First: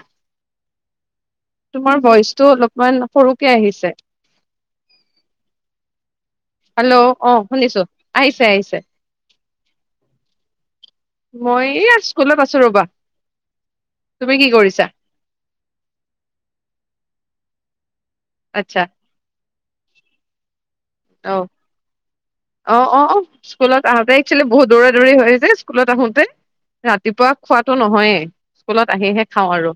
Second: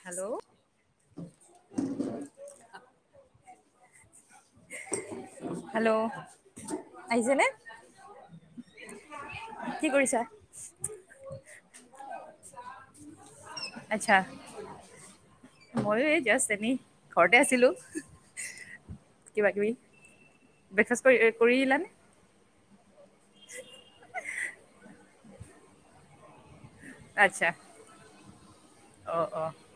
Hello, তোমাৰ ভইচটো অলপমান সৰুকে আহিছে হেল্ল', হেল্ল' অঁ আহিছেনে শুনিছো! আহিছে আহিছে, কি কৰিছা? মই ই স্কুলত আছো ৰবা আচ্ছা তুমি কি কৰিছা ময়ো এই জাটচ্ এনেই ঘৰতে আছিলো। আচ্ছা। কিবাকিবি। অঁ অঁ অঁ স্কুলত আহোতে একচোৱেলি বহুত দূৰে দূৰি হৈ। স্কুলত আহোতে। ৰাতিপুৱা আচ্ছা খোৱাতটো নহয়ে স্কুলত আহিহে অঁ খাওঁ অঁ আৰু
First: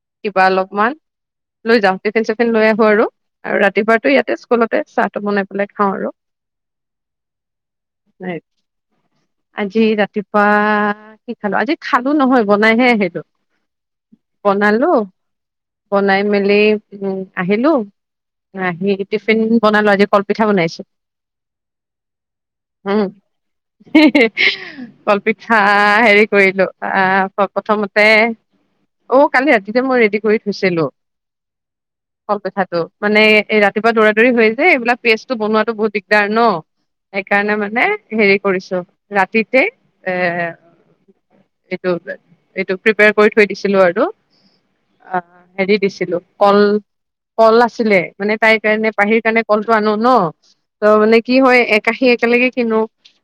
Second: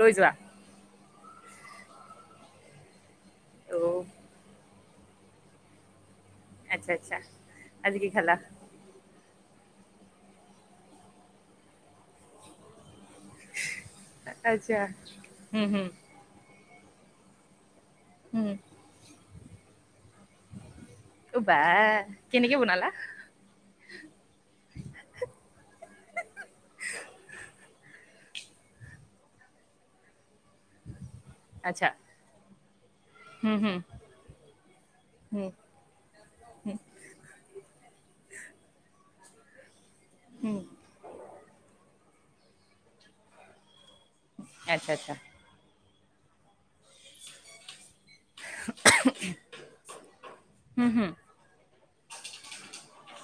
লৈ যোৱা কিবা অলপমান। লৈ যাওঁ, টিফিন চিফিন লৈ আহো আৰু আৰু ৰাতিপুৱাই অঁ তো ইয়াতে স্কুলত। তাকে চা টো বনাই পেলাই খাওঁ আৰু- আচ্ছা আচ্ছা, আজি কি খালা? নাই, আজি ৰাতিপুৱা কি খালো আজি খালো নহয় বনাইহে আহিলো। আচ্ছা বনালো হুম হুম বনাই মেলেলি উম আহিলো। হুম ৰাহি গেতিপ [unintelligible] বনা লোৱা যে কলপিঠা বনাইছো। অ বা কেনেকে বনালা? উম, কলপিঠা হেৰি কৰিলো। আ প্ৰথমতে, অ' কালি ৰাতিতে মই ৰেডি কৰি থৈছিলো। আচ্ছা কলপিঠাটো। মানে হুম এই হুম ৰাতিপুৱা দৌৰা-দৌৰি হয় যে, এইবিলাক পেষ্টটো হুম বনোৱাতো বহুত দিগদাৰ ন? সেইকাৰণে মানে হেৰি কৰিছো। ৰাতিতে এ, হুম সেইটো। এইটো প্ৰিপেয়াৰ কৰি থৈ দিছিলো আৰু। আচ্ছা আচ্ছা আ হেৰি দিছিলোঁ কল, কল আছিলে। মানে তাইৰ কাৰণে, পাহিৰ কাৰণে কল ন, ত হুম হুম মানে কি হয়? একআখি একেলগে কিনো।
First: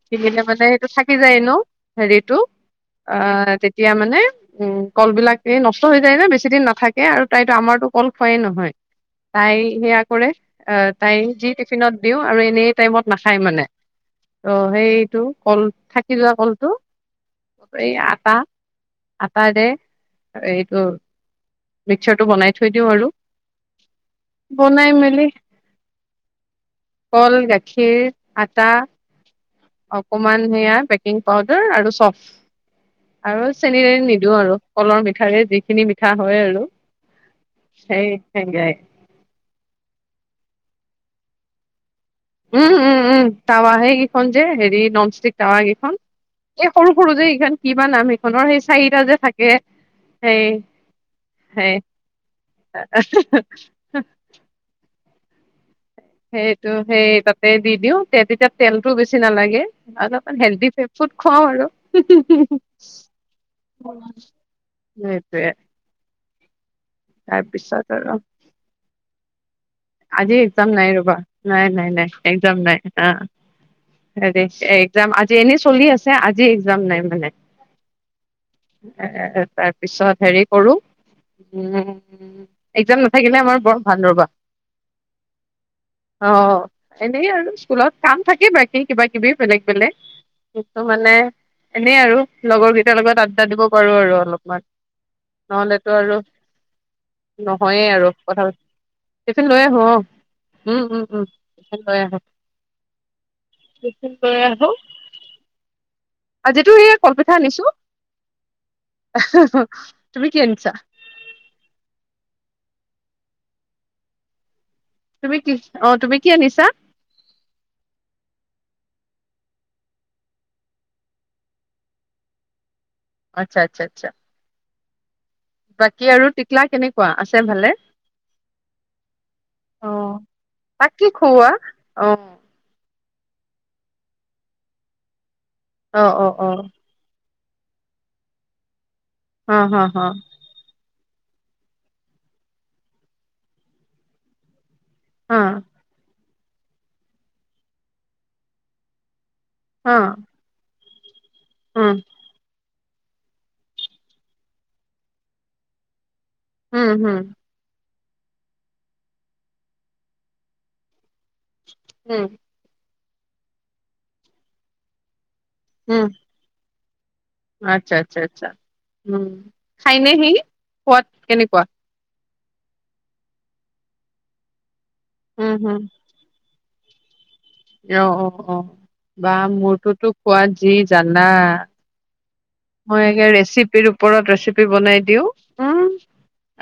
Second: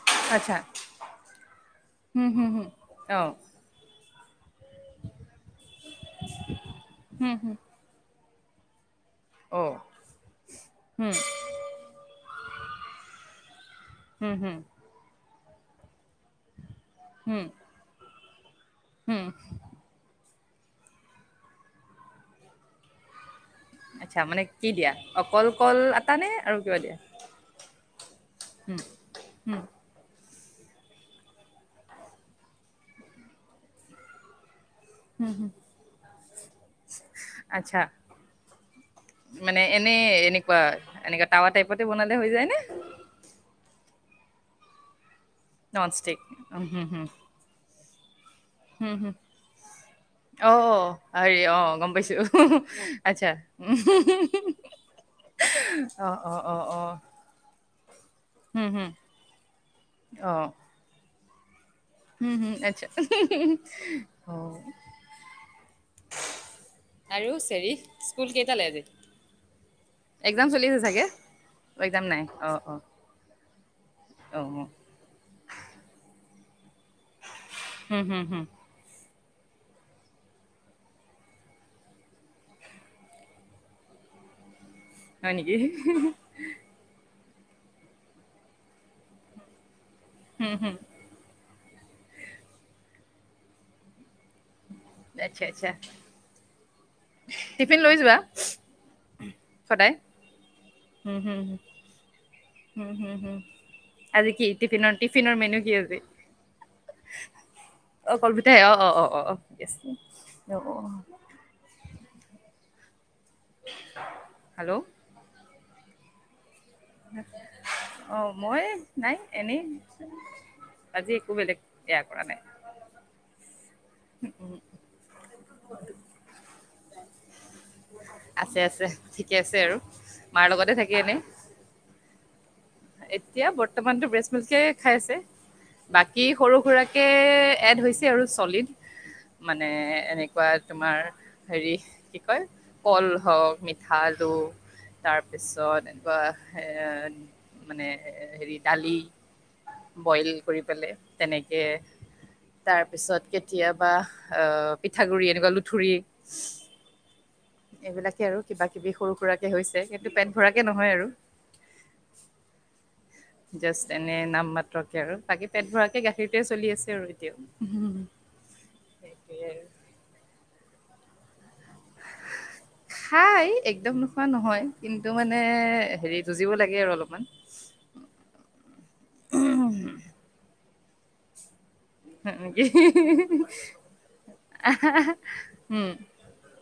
কিনিলে আচ্ছা মানে সেইটো থাকি যায় এনেও, হুম হেৰিটো। হুম হুম অঁ আহ তেতিয়া মানে উম কলবিলাক, এই নষ্ট হৈ যায় ন? বেছিদিন নাথাকে আৰু হুম তাইতো হুম আমাৰতো কল হয়ে নহয়? তাই অঁ সেয়া কৰে। আহ হুম তাই যি টিফিনত দিও আৰু এনেই। টাইমত নাখায় মানে হুম হুম অ' সেইটো কল থাকে। সিজোৱা কলটো, হুম এই আটা। হুম আটা দে এইটো মিক্সাৰটো বনাই থৈ দিওঁ আৰু। আচ্ছা, মানে কি বনাই দিয়া? মেলি অকল কল নে আৰু কিবা দিয়া কল, গাখীৰ, আটা হুম, হুম, অকণমান সেয়া বেকিং পাউদাৰ আৰু চফ। আৰু চেনি-তেনি নিদিওঁ আৰু। কলৰ হুম, মিঠাৰে হুম। যিখিনি মিঠা হয় আৰু। আচ্ছা সেয়াই এনেকোৱা তাৱা টাইপত উম উম উম। তাৱা হেগি খন যে, হেৰি ননষ্টিক তাক নন এইখন ষ্টিক এই সৰু সৰু যে এইখন কিবা নাম সেইখনৰ সেই হম চাৰিটা - হম যে থাকে সেই অ হৰি আহ সেই গম পাইছো আচ্ছা উম। সেইটো সেই তাতে দ দিও তেতিয়া হুম হুম তেলতটো বেছি নালাগে আৰু অ হেল ফুড খওঁ আৰু ম হম আছা সেইটোয়ে আৰু চেৰি তাৰপিছত আৰু স্কুল কেইটালৈ আজি আজি এক্জাম চলি এক্সাম আছে নাই চাগে ৰবা নাই- নাই- নাই এক্জাম নাই অ অ অ। হেৰি এক্জাম আজি এনে চলি আছে আজি যাম নাই মানে হুম হুম হুম তাৰপিছত হেৰি কৰোঁ একজাম নাথাকিলে আমাৰ বৰ ভাল ৰ'বা। হয় নেকি? অ আৰু স্কুলত কাম থাকে বাকী কিবা কিবি বেলেগ বেলেগ। হুম হুম সেইটো মানে এনেই আৰু লগৰ কেইটাৰ লগত আড্ডা দিব পাৰো আৰু অলপ। বাট আচ্ছা আচ্ছা নহ'লেতো আৰু টিফিন নহয়ে লৈ আৰু যোৱা কথা পতা টিফিন লৈ আহো সদায়। আহ উম উম উম লৈ আহো। উম হম -হম টিফিন আজি লৈ কি আহো টিফিনৰ টিফিনৰ মেনু কি আজি আজিতো সেয়া কলপিঠা আনিছো অ কলপিতাই অ অ অ অ অঠিকে আছে। তুমি কি আনিছা হেল্ল' তুমি অ তুমি কি আনিছা? অ মই নাই এনেই আজি একো বেলেগ বেয়া কৰা নাই। আচ্ছা -আচ্ছা -আচ্ছা বাকী আৰু টিকলা কেনেকুৱা আছে ভালে আছে আছে ঠিকে আছে আৰু আহ মাৰ লগতে থাকি তাক কি এনে। খুওৱা? অ এতিয়া বৰ্তমানতো বেচম্লিক এই খাই আছে। অ', বাকী অ', অ', সৰু অ', সুৰাৰাকে এড হৈছে আৰু ছলিড হ, মানে হ, হ, এনেকুৱা তোমাৰ হেৰি কি কয় কল হওক মিঠা আলু তাৰপিছত এনেকুৱা এঁ মানে হেৰি দালি হ, বইলিং কৰি পেলাই তেনেকে উম, তাৰ পিছত কেতিয়াবা অ' পিঠাগুৰি এনেকুৱা লুঠুৰি উম! হ'ম! এইবিলাকে আৰু কিবা কিবি সৰু সুৰাকে হৈছে, কিন্তু পেট ভৰাকে নহয় আৰু উম! জাষ্ট এনে নাম মাত্ৰকে আৰু, বাকী পেট ভৰাকে উম, গাখীৰটোৱে চলি আছে আৰু এতিয়া। আচ্ছা, আচ্ছা, আচ্ছা, সেয়ে আৰু খোৱাত কেনেকুৱা? খাই, একদম নোখোৱা নহয়। কিন্তু মানে উম, হুম, হেৰি, যুজিব লাগে আৰু অলপমান অ' অ' অ' বা মোৰটোতো খোৱাত কি জানা? নেকি মই একে, ৰেচিপিৰ ওপৰত ৰেচিপি বনাই দিওঁ। উঁ! উম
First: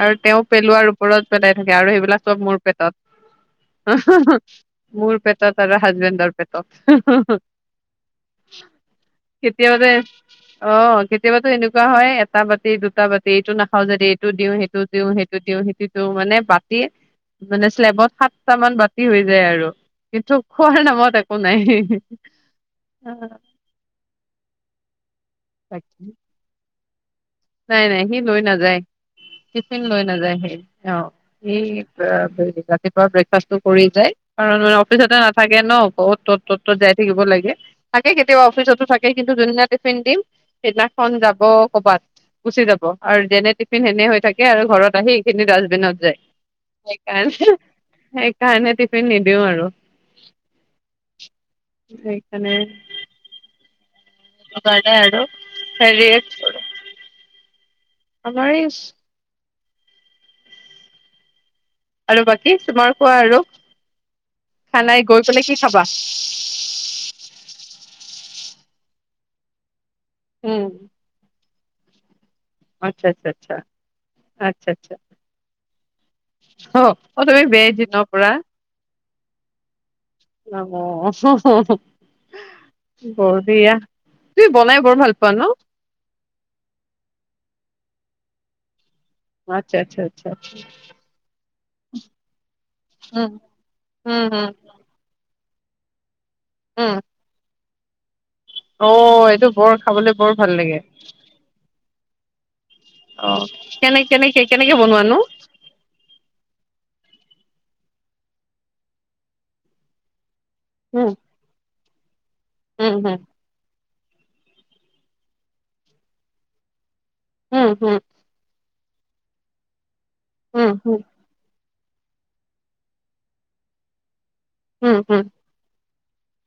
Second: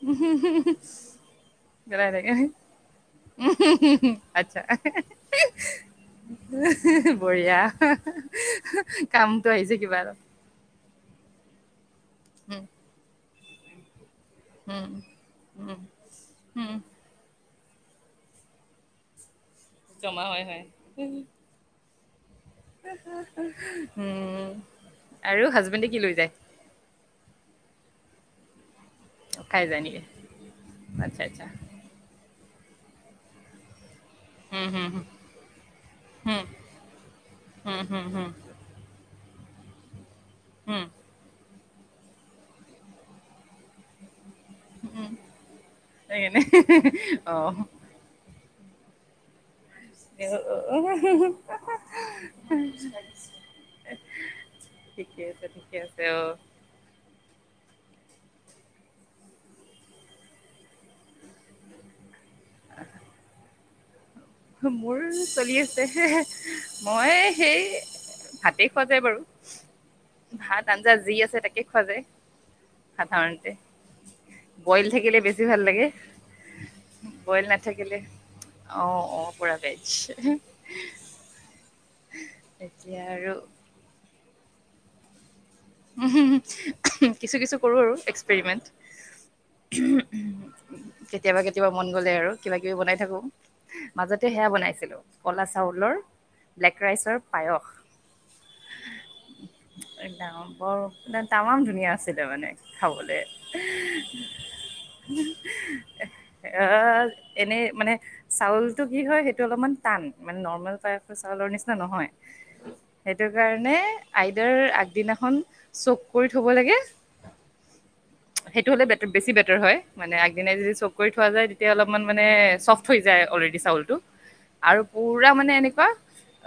আৰু তেওঁ পেলোৱাৰ ওপৰত পেলাই থাকে, আৰু পেলাই সেইবিলাক থাকে চব মোৰ পেটত, হূঁ! হূঁ! আচ্ছা মোৰ পেটত। আৰু হাজবেণ্ডৰ পেটত। বঢ়িয়া। কামতো আহিছে কেতিয়াবাতে কিবা এটা। অ' কেতিয়াবাতো এনেকুৱা হয়, এটা উম বাতি, দুটা বাতি এইটো নাখাওঁ যদি সেইটো দিওঁ, সেইটো উম দিওঁ, সেইটো দিওঁ, উম সেইটো দিওঁ, মানে উম বাতি মানে শ্লেবত সাতটা মান বাতি হৈ যায় আৰু। কমা কিন্তু হয় খোৱাৰ নামত একো নাই হ'ম! আৰু হাজবেণ্ডে কি তাকে। লৈ যায় নাই, নাই, সি লৈ নাযায়। খাই টিফিন যায় লৈ নেকি নাযায় সি, অ' আচ্ছা আচ্ছা এই ৰাতিপুৱা ব্ৰেকফাষ্টটো কৰি যায় কাৰণ উম মানে হুম অফিচতে নাথাকে ন, বহুত হুম ত'ত, ত'ত ত'ত যাই থাকিব লাগে, হুম হুম থাকে হুম কেতিয়াবা অফিচতো থাকে। কিন্তু ধুনীয়া টিফিন দিম হুম সেইদিনাখন যাব। কবাত গুচি যাব আৰু যেনে টিফিন হেনে হৈ থাকে আৰু ঘৰত আহি এইখিনি ডাষ্টবিনত যায় সেইকাৰণে অ সেইকাৰণে সেই কাৰণে টিফিন নিদিও আৰু উ সেইকাৰণে আছে হেৰি অ আমাৰিছ আৰু বাকী তুমাৰ কোৱা আৰু খানাই মোৰ গৈ পেলাই চলি কি খাবা আছে মই সেই ভাতে পোৱা যায় বাৰু উম ভাত আঞ্জা যি আছে তাকে খোৱা যায় আচ্ছা আচ্ছা সাধাৰণতে আচ্ছা আচ্ছা বইল আচ্ছা থাকিলে বেছি ভাল লাগে অ তুমি বেদ জিনৰ পৰা পোৰা গাইছে অ হ হ এতিয়া আৰু তুমি বনাই বৰ ভাল পোৱা ন উ কিছু কিছু কৰো আৰু এক্সপ্ৰিমেন্ট আচ্ছা আচ্ছা আচ্ছা কেতিয়াবা কেতিয়াবা মন গ'লে আৰু কিবা কিবি বনাই থাকো উম মাজতে সেয়া উম বনাইছিলো ক'লা চাউলৰ ব্লেক উম উম ৰাইচৰ পায়স অ এইটো বৰ খাবলে বৰ একদম ভাল বৰ লাগে তামাম ধুনীয়া আছিল যাবানে খাবলে অ কেনে কেনেকে কেনেকে বনোৱা নো অহ এনেই মানে চাউলটো কি হয় সেইটো অলপমান টান মানে নৰ্মেল পায়স উম চাউলৰ নিচিনা নহয় উম হম সেইটো কাৰণে আইদাৰ আগদিনাখন চক কৰি থব লাগে উম হম সেইটো হ'লে বেট বেছি বেটাৰ হয় মানে আগদিনাই যদি চক কৰি থোৱা যায় এতিয়া অলপমান মানে চফ্ট হৈ যায় অলৰেডি চাউলটো আৰু উম হম পুৰা মানে এনেকুৱা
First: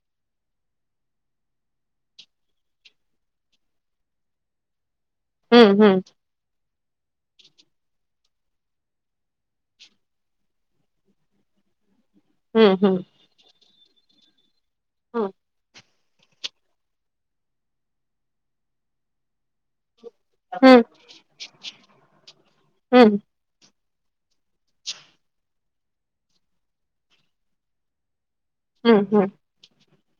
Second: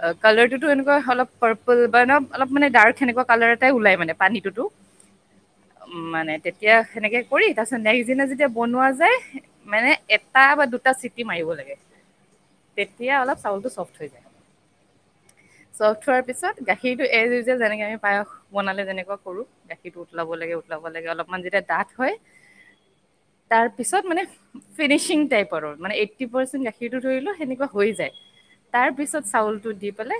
অ কালাৰটোতো এনেকুৱা অলপ পাৰপল বা অলপ মানে ডাৰ্ক সেনেকুৱা কালাৰ তাই ওলাই মানে পানীটোতো উম মানে তে এতিয়া সেনেকে কৰি তাৰ পিছত নেক্স দিনা যেতিয়া বনোৱা যায় মানে এটা বা দুটা চিটি মাৰিব লাগে। উম তেতিয়া অলপ চাউলটো চফ [unintelligible] অ চ থোৱাৰ পিছত গাখীৰটো এয যেনেকে আমি পায়স বনালে যেনেকুৱা কৰোঁ দে [unintelligible] উতলাব লাগে হম উতলাব লাগে অলপমান যেতিয়া ডাঠ হয় উম তাৰ পিছত মানে ফিনিচিং টাইপৰৰ মানে এইত্ৰি পাৰ্চেণ্ট গাখীৰটো ধৰি লোৱা সেনে কোৱা হৈ যায়। উম তাৰ উম পিছত হম চাউলটো দিম। বলে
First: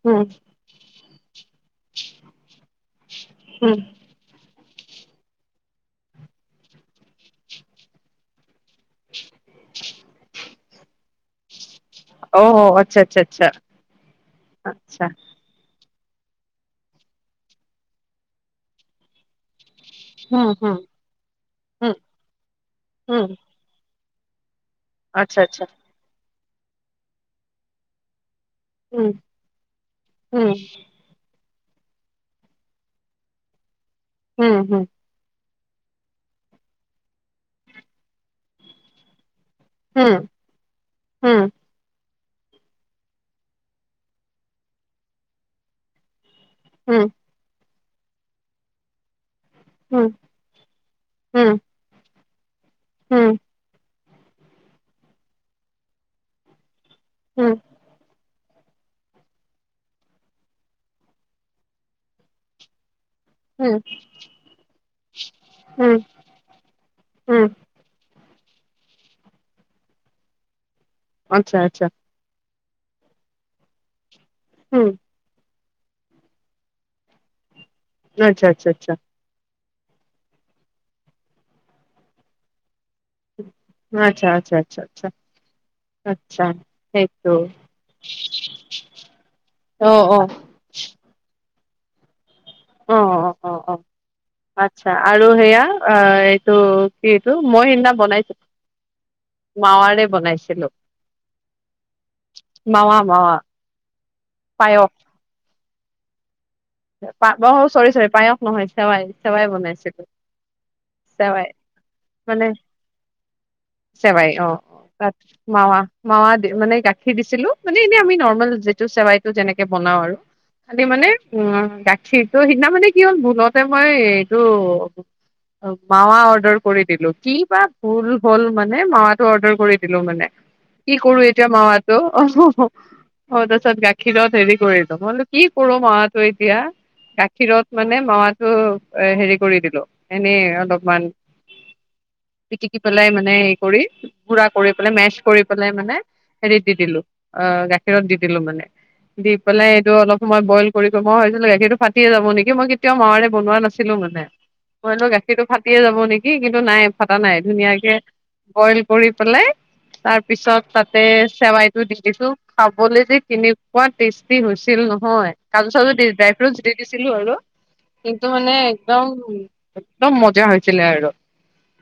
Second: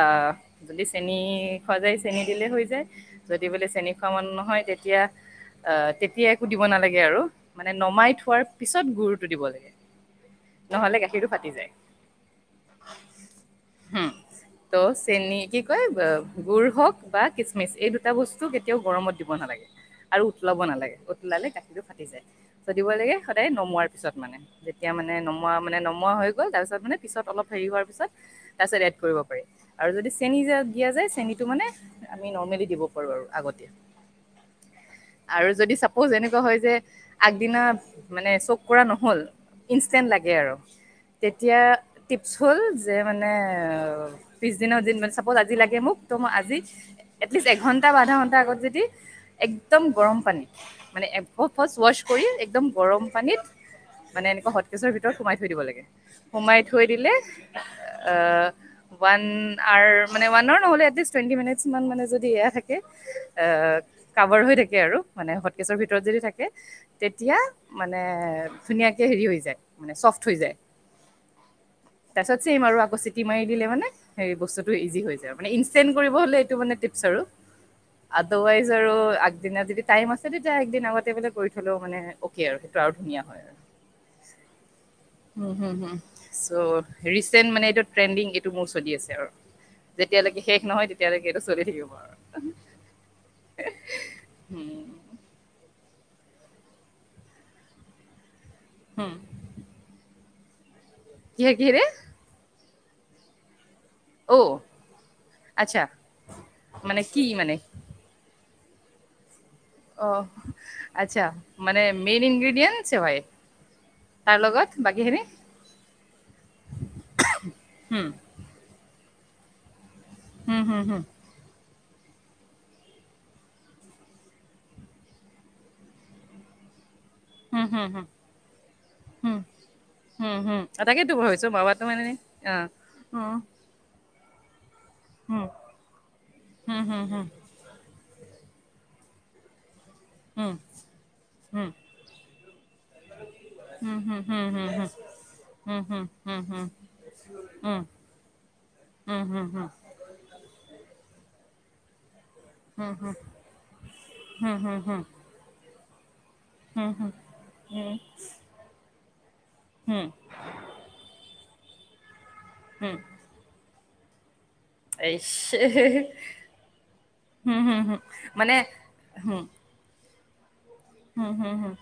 অ। উম তেনে চেনি দিলে হৈ যায় যদি বোলে উম চেনি খোৱা মান নহয় তেতিয়া -তেতিয়া একো দিব নালাগে আৰু মানে নমাই থোৱাৰ পিছত গুৰুটো দিব লাগে। নহলে গাখীৰটো ফাটি যায়। অ আচ্ছা -আচ্ছা- আচ্ছা হুম ত' -আচ্ছা চেনি কি গুড় হওক বা কিচমিচ এই দুটা বস্তু কেতিয়াও গৰমত দিব নালাগে। আৰু উম উতলাব হম নালাগে উতলালে গাঠিটো উম ফাটি যায় ছ দিব লাগে উম সদায় নমৰা পিছত মানে এতিয়া মানে আচ্ছা নমোৱা আচ্ছা মানে নমোৱা হৈ গ' ত পিছত মানে পিছত অলপ হেৰি হোৱাৰ পিছত তাৰপিছত এড উম কৰিব পাৰি আৰু যদি চেনী উম দিয়া যায় চেনী তটো মানে আমি নৰ্মেলি দিব পাৰো আৰু আগতে উম হম আৰু যদি চাপ'জ এনেকুৱা হয় যে আগদিনা মানে চব কৰা নহল ইনষ্টেন্ট উম লাগে আৰু উম তেতিয়া টিপছ হ'ল যে মানে পিছদিনৰ দ মানে চাপৰ্ট আজি লাগে মোক তো মই আজি উম এতলিষ্ট এঘন্টা আধা ঘণ্টা আগত যদি এক্দম উম গৰম পানী মানে হুম ফাৰ্ষ ৱ কৰি একদম। গৰম হুম পানীত। মানে এনেকুৱা হটকেচৰ ভিতৰত সোমাই থৈ দিব লাগে সোমাই। থৈ দিলে হুম আহ। নহলে কিছুমান মানে যদি এয়া থাকে হুম কভাৰ হৈ থাকে আৰু মানে হটকেছৰ হুম ভিতৰত যদি থাকে তেতিয়া হুম মানে ধুনীয়াকে হেৰি হৈ যায় মানে চফ্ট হৈ যায় আচ্ছা আচ্ছা চিম আৰু আকৌ চিটি মাৰি দিলে মানে সেই বস্তুতটো হুম ইজি হৈ যায় মানে চেণ্ড কৰিব হ'লে টো মানে টিপছ আৰু আচ্ছা আদৱাইজ আচ্ছা আচ্ছা আৰু আগদিন দি টাইম আছে তেতিয়া একদিন আগতে বোলে কৰি থ'লেও মানে অ'কে আৰু ন আচ্ছা আচ্ছা আচ্ছা আচ্ছা সেইটো অ অ চলি থাকিব। অঁ অঁ অঁ অঁ আচ্ছা আৰু সেয়া অঁ এইটো কি এইটো মই সেইদিনা বনাইছো হুম মাৱাৰে বনাইছে হ্ল' কি কিৰে মাৱা অ পায়স আচ্ছা মানে অ কি মানে চৰি চৰি পায় নহয় চেৱাই চেৱাই অ' আচ্ছা মানে মেইন ইনগ্ৰেডিয়েণ্ট চেৱাই চেৱাই তাৰ অ লগত তাত বাকীখিনি মাৱা মাৱা মানে গাখীৰ দিছিলো মানে এনে হুম আমি নৰ্মেল যিটো চেৱাই টো তেনেকে বনাও আৰু হম হম হম। গাখীৰতটো সিদিনা মানে কি হ'ল ভুলতে মই এইটো মাৱা অৰ্ডাৰ কৰি দিলো কি বা হুম হুম হুম ভুল হ'ল মানে মাৱটো হুম হুম অৰ্ডাৰ কৰি দিলো মানে হুম হুম কি তাকেতো কৰো এতিয়া ভাবিছোঁ মাৱাটো মানে অঁ অ' হুম অঁ তাৰছত গ ক্ষীৰত হেৰি কৰি তোমোক কি হুম কৰো মা [unintelligible] হুম হুম [unintelligible] হেৰি কৰি দিলোঁ। এনেই হুম অলপমান হুম পিটিকি পেলাই মানে, এই কৰি হুম হুম গুৰা হুম হুম হুম হুম কৰি হুম পেলাই মেছ্ কৰি পেলাই হুম মানে হুম হেৰিত হুম দি দিলোঁ অ' হুম গাখীৰত দি দিলোঁ মানে। হুম দি হুম পেলাই এইটো অলপ সময় বইল মই ভাবিছিলোঁ, গাখীৰটো ফাটিয়েই যাব নেকি! মই হুম কেতিয়াও হুম মাৱাৰে বনোৱা নাছিলো মানে, মই ভাবিছিলোঁ গাখীৰটো ফাট [unintelligible] কি কিন্তু নাই হু, হু, ফাটা নাই। ধুনীয়াকে হু, বইল কৰি পেলাই, হু, তাৰপিছত তাতে চেৱাই [unintelligible] হু। খাবলে যে কেনে [unintelligible] [unintelligible] হৈছিল ইস! নহয়! কাজু-চাজু দি ড্ৰাই ফ্ৰুইটছ্ দি দিছিলোঁ আৰু, হু, হু, হু। কিন্তু মানে একদম একদম মজা হৈ হুম, হুম, হুম।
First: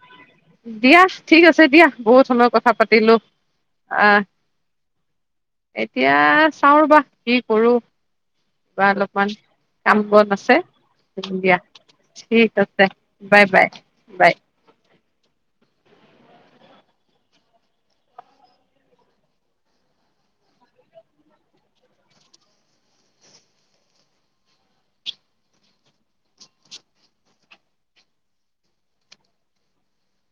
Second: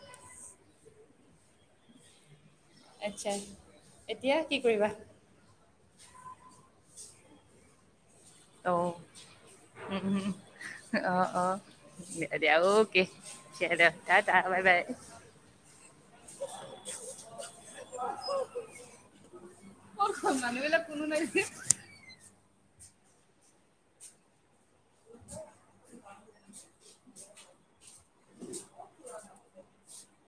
দিয়া, ঠিক আছে দিয়া, বহুত সময় কথা কথা পাতিলোঁ। আচ্ছা, অ', এতিয়া কি কৰিবা? এতিয়া চাওঁ ৰ'বা। কি কৰোঁ? অ', উম, উম, আছে অ', দিয়া অ', দিয়া, ঠিক দিয়া আছে অ'কে বাই বাই দিয়া, দিয়া, টাটা, বাই, বাই। ক'ত গ'ল, মানুহবিলাক কোনো নাই যে? [inaudible]